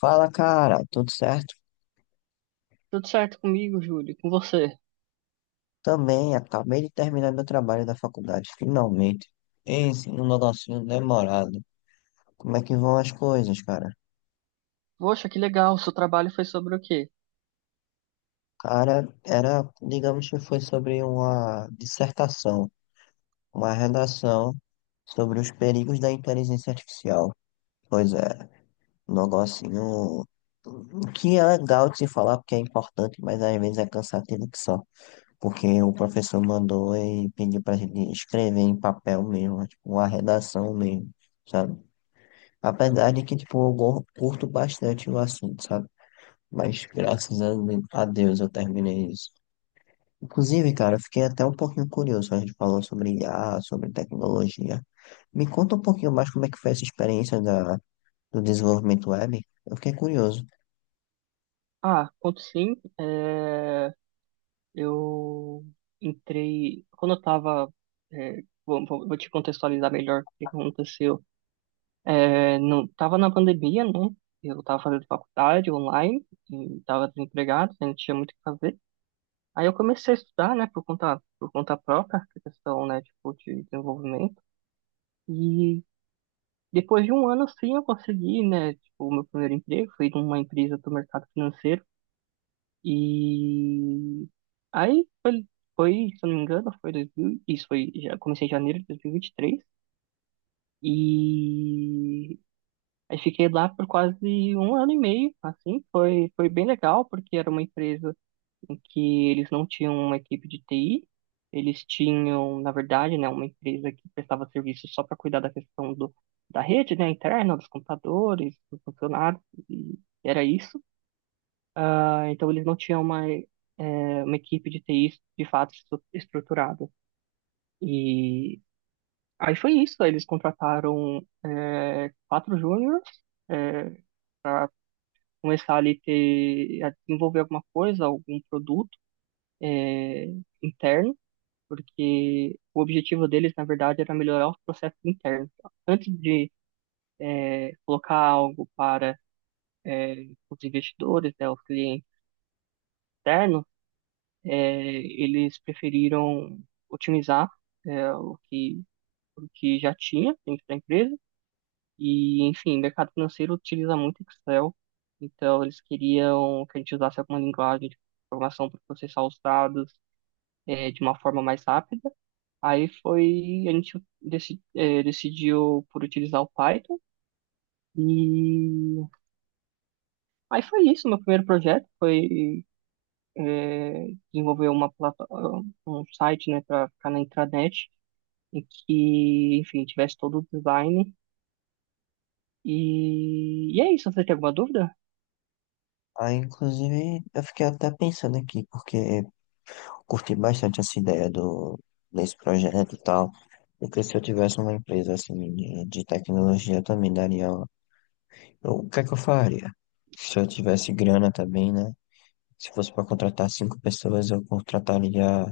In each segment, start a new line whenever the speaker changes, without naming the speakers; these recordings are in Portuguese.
Fala, cara, tudo certo?
Tudo certo comigo, Júlio, com você?
Também, acabei de terminar meu trabalho da faculdade, finalmente. Esse, um negocinho demorado. Como é que vão as coisas, cara?
Poxa, que legal, seu trabalho foi sobre o quê?
Cara, era, digamos que foi sobre uma dissertação, uma redação sobre os perigos da inteligência artificial. Pois é, um negocinho que é legal de se falar porque é importante, mas às vezes é cansativo que só. Porque o professor mandou e pediu pra gente escrever em papel mesmo, tipo, uma redação mesmo, sabe? Apesar de que, tipo, eu curto bastante o assunto, sabe? Mas graças a Deus eu terminei isso. Inclusive, cara, eu fiquei até um pouquinho curioso. A gente falou sobre IA, sobre tecnologia. Me conta um pouquinho mais como é que foi essa experiência do desenvolvimento web. Eu fiquei curioso.
Ah, conto sim, eu entrei, quando eu tava, é, vou, vou- vou te contextualizar melhor o que aconteceu. Não, tava na pandemia, né, eu tava fazendo faculdade online, e tava desempregado, né? Não tinha muito o que fazer, aí eu comecei a estudar, né, por conta própria, essa questão, né, tipo, de desenvolvimento, e depois de um ano, sim, eu consegui, né? Tipo, o meu primeiro emprego foi numa empresa do mercado financeiro. E aí se eu não me engano, foi 2000, isso foi, já comecei em janeiro de 2023. E vinte e três. E aí fiquei lá por quase um ano e meio, assim, foi bem legal, porque era uma empresa em que eles não tinham uma equipe de TI. Eles tinham, na verdade, né, uma empresa que prestava serviço só para cuidar da questão do, da rede, né, interna, dos computadores, dos funcionários, e era isso. Ah, então, eles não tinham uma, uma equipe de TI de fato estruturada. E aí foi isso, eles contrataram quatro júniores para começar a desenvolver alguma coisa, algum produto eh, interno. Porque o objetivo deles, na verdade, era melhorar os processos internos. Antes de colocar algo para é, os investidores, né, os clientes externos, é, eles preferiram otimizar é, o que, o que já tinha dentro da empresa. E, enfim, o mercado financeiro utiliza muito Excel, então eles queriam que a gente usasse alguma linguagem de programação para processar os dados de uma forma mais rápida. A gente decidiu por utilizar o Python, e aí foi isso, meu primeiro projeto foi eh, desenvolver um site, né, para ficar na intranet e que, enfim, tivesse todo o design. E, e é isso, você tem alguma dúvida?
Aí, inclusive, eu fiquei até pensando aqui, porque curti bastante essa ideia desse projeto e tal. Porque se eu tivesse uma empresa assim de tecnologia, eu também daria. O que é que eu faria? Se eu tivesse grana também, né? Se fosse para contratar cinco pessoas, eu contrataria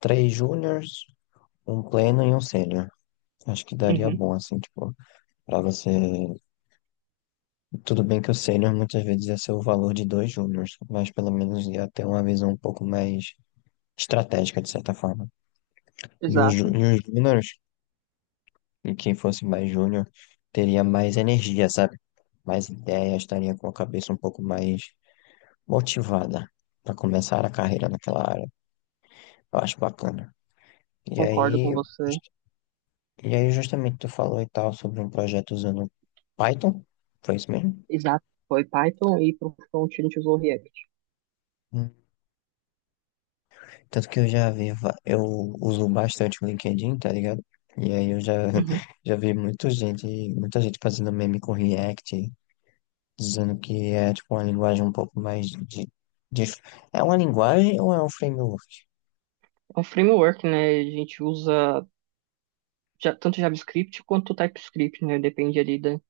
três júniors, um pleno e um sênior. Acho que daria
Uhum,
bom, assim, tipo, para você. Tudo bem que o sênior muitas vezes ia ser o valor de dois júniors, mas pelo menos ia ter uma visão um pouco mais estratégica, de certa forma. E os, ju-
exato,
e os júniors. E quem fosse mais júnior teria mais energia, sabe? Mais ideia, estaria com a cabeça um pouco mais motivada para começar a carreira naquela área. Eu acho bacana. E
concordo
aí,
com você,
just- justamente tu falou e tal sobre um projeto usando Python, foi isso mesmo?
exato, foi Python e para o front a gente usou React.
Hum. Tanto que eu já vi, va- eu uso bastante o LinkedIn, tá ligado? E aí eu
Uhum.
já vi muita gente, fazendo meme com React, dizendo que é tipo uma linguagem um pouco mais de- É uma linguagem ou é um framework?
É um framework, né, a gente usa tanto JavaScript quanto TypeScript, né? Depende ali da,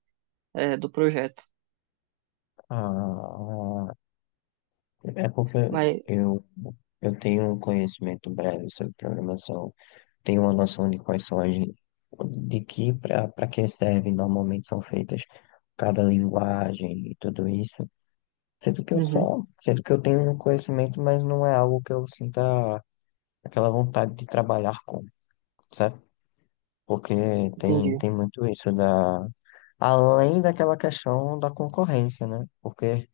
do projeto.
Ah, é porque
Mas,
eu, eu tenho um conhecimento breve sobre programação, tenho uma noção de quais são as, de que para que servem normalmente são feitas cada linguagem e tudo isso. Sendo que eu
uhum,
só, sendo que eu tenho um conhecimento, mas não é algo que eu sinta aquela vontade de trabalhar com, sabe? Porque tem,
entendi.
tem muito isso da Além daquela questão da concorrência, né? Porque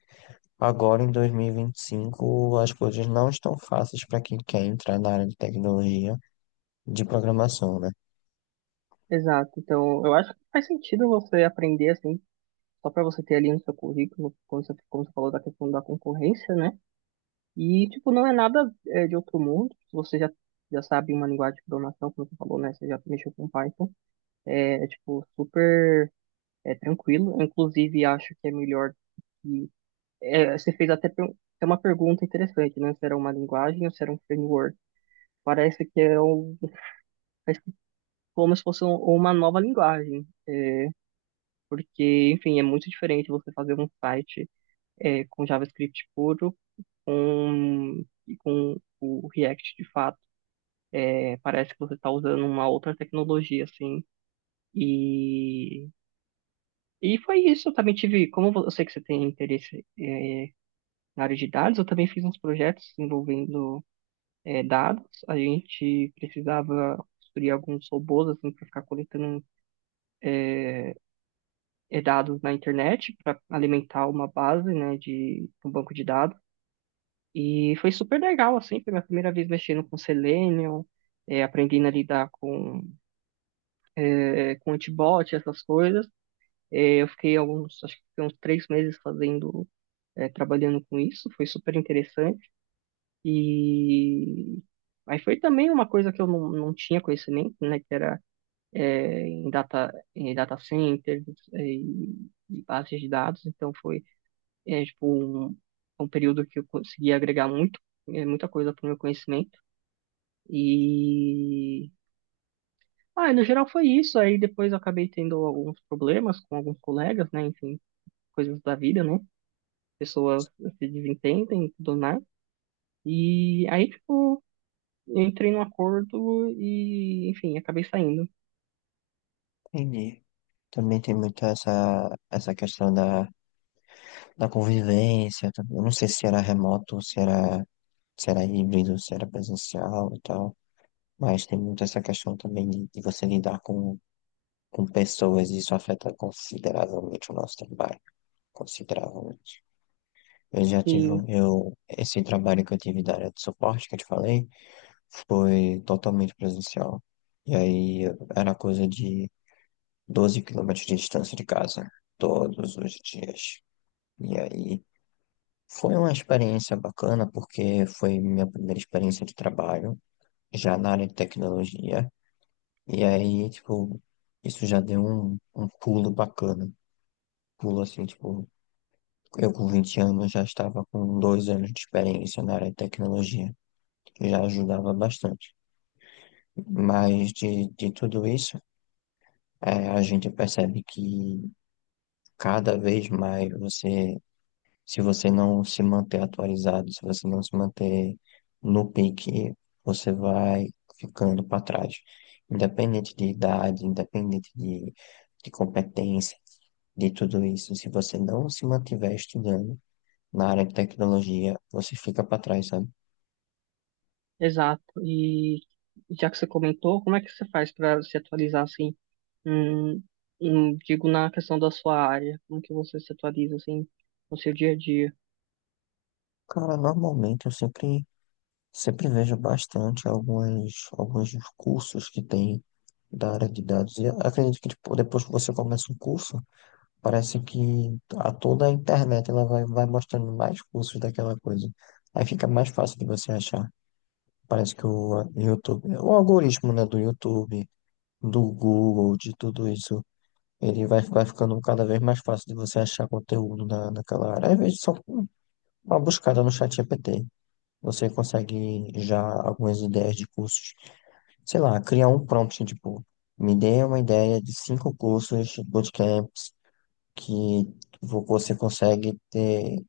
agora em 2025 as coisas não estão fáceis para quem quer entrar na área de tecnologia de programação, né?
Exato. Então, eu acho que faz sentido você aprender assim, só para você ter ali no seu currículo, quando você, como você falou da questão da concorrência, né? E, tipo, não é nada de outro mundo. Se você já sabe uma linguagem de programação, como você falou, né? Você já mexeu com Python. Tipo, super tranquilo. Inclusive, acho que é melhor. Que é, você fez até até uma pergunta interessante, né? Se era uma linguagem ou se era um framework. Parece que é um- Parece que é como se fosse uma nova linguagem, porque, enfim, é muito diferente você fazer um site com JavaScript puro e com o React de fato. É, parece que você está usando uma outra tecnologia, assim. E, e foi isso. Eu também tive, como eu sei que você tem interesse na área de dados, eu também fiz uns projetos envolvendo dados. A gente precisava construir alguns robôs assim para ficar coletando dados na internet para alimentar uma base, né, de um banco de dados. E foi super legal assim, foi minha primeira vez mexendo com Selenium, aprendendo a lidar com com antibot, essas coisas. Eu fiquei acho que fiquei uns três meses trabalhando com isso, foi super interessante. E aí foi também uma coisa que eu não tinha conhecimento, né? Que era em data centers e bases de dados. Então foi tipo um, um período que eu consegui agregar muita coisa para o meu conhecimento. E ah, no geral foi isso. Aí depois eu acabei tendo alguns problemas com alguns colegas, né? Enfim, coisas da vida, né? Pessoas se desentendem e tudo mais. E aí, tipo, eu entrei num acordo e, enfim, acabei saindo.
Entendi. Também tem muito essa questão da convivência. Tá? Eu não sei se era remoto, se era híbrido, se era presencial e tal. Mas tem muito essa questão também de você lidar com pessoas e isso afeta consideravelmente o nosso trabalho. Consideravelmente. Eu já tive,
E
um- eu, esse trabalho que eu tive da área de suporte que eu te falei foi totalmente presencial. E aí era coisa de 12 quilômetros de distância de casa, todos os dias. E aí foi uma experiência bacana porque foi minha primeira experiência de trabalho, já na área de tecnologia. E aí, tipo, isso já deu um pulo bacana. Pulo assim, tipo, eu com 20 anos já estava com 2 anos de experiência na área de tecnologia, que já ajudava bastante. Mas de tudo isso, é, a gente percebe que cada vez mais você, se você não se manter atualizado, se você não se manter no pique, você vai ficando para trás. Independente de idade, independente de competência, de tudo isso, se você não se mantiver estudando na área de tecnologia, você fica para trás, sabe?
exato. E já que você comentou, como é que você faz para se atualizar assim? Hum, Digo na questão da sua área, como que você se atualiza assim no seu dia a dia?
Cara, normalmente eu sempre vejo bastante alguns cursos que tem da área de dados. E acredito que tipo, depois que você começa um curso, parece que a toda a internet ela vai mostrando mais cursos daquela coisa. Aí fica mais fácil de você achar. Parece que o YouTube, o algoritmo, né, do YouTube, do Google, de tudo isso, ele vai ficando cada vez mais fácil de você achar conteúdo na, naquela área. Às vezes só com uma buscada no chat GPT. Você consegue já algumas ideias de cursos, sei lá, criar um prompt, assim, tipo, me dê uma ideia de cinco cursos, bootcamps, que você consegue ter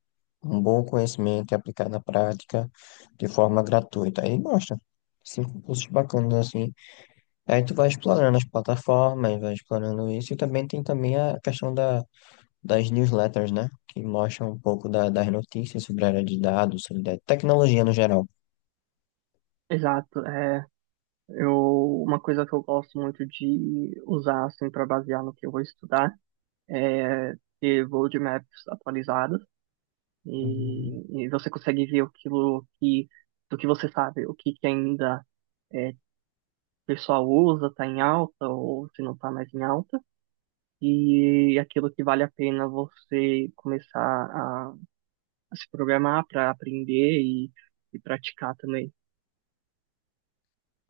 um bom conhecimento e aplicar na prática de forma gratuita. Aí mostra cinco cursos bacanas assim. Aí tu vai explorando as plataformas, vai explorando isso, e também tem também a questão das newsletters, né? Que mostram um pouco das notícias sobre a área de dados, sobre a tecnologia no geral.
Exato. Eu, uma coisa que eu gosto muito de usar assim para basear no que eu vou estudar é ter roadmaps atualizadas,
Hum,
e você consegue ver aquilo que do que você sabe, o que que ainda é, o pessoal usa, está em alta ou se não está mais em alta. E aquilo que vale a pena você começar a se programar para aprender e praticar também.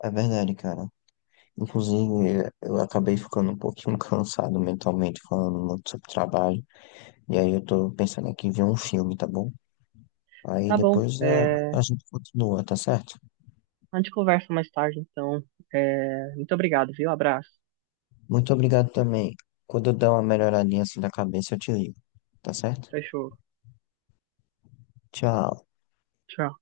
É verdade, cara. Inclusive, eu acabei ficando um pouquinho cansado mentalmente falando muito sobre trabalho. E aí eu tô pensando aqui em ver um filme, tá bom? Aí
Tá bom,
depois a,
é,
a gente continua, tá certo?
a gente conversa mais tarde, então. É, muito obrigado, viu? Abraço.
Muito obrigado também. Quando eu der uma melhoradinha assim da cabeça, eu te ligo, tá certo?
Fechou.
Tchau.
Tchau.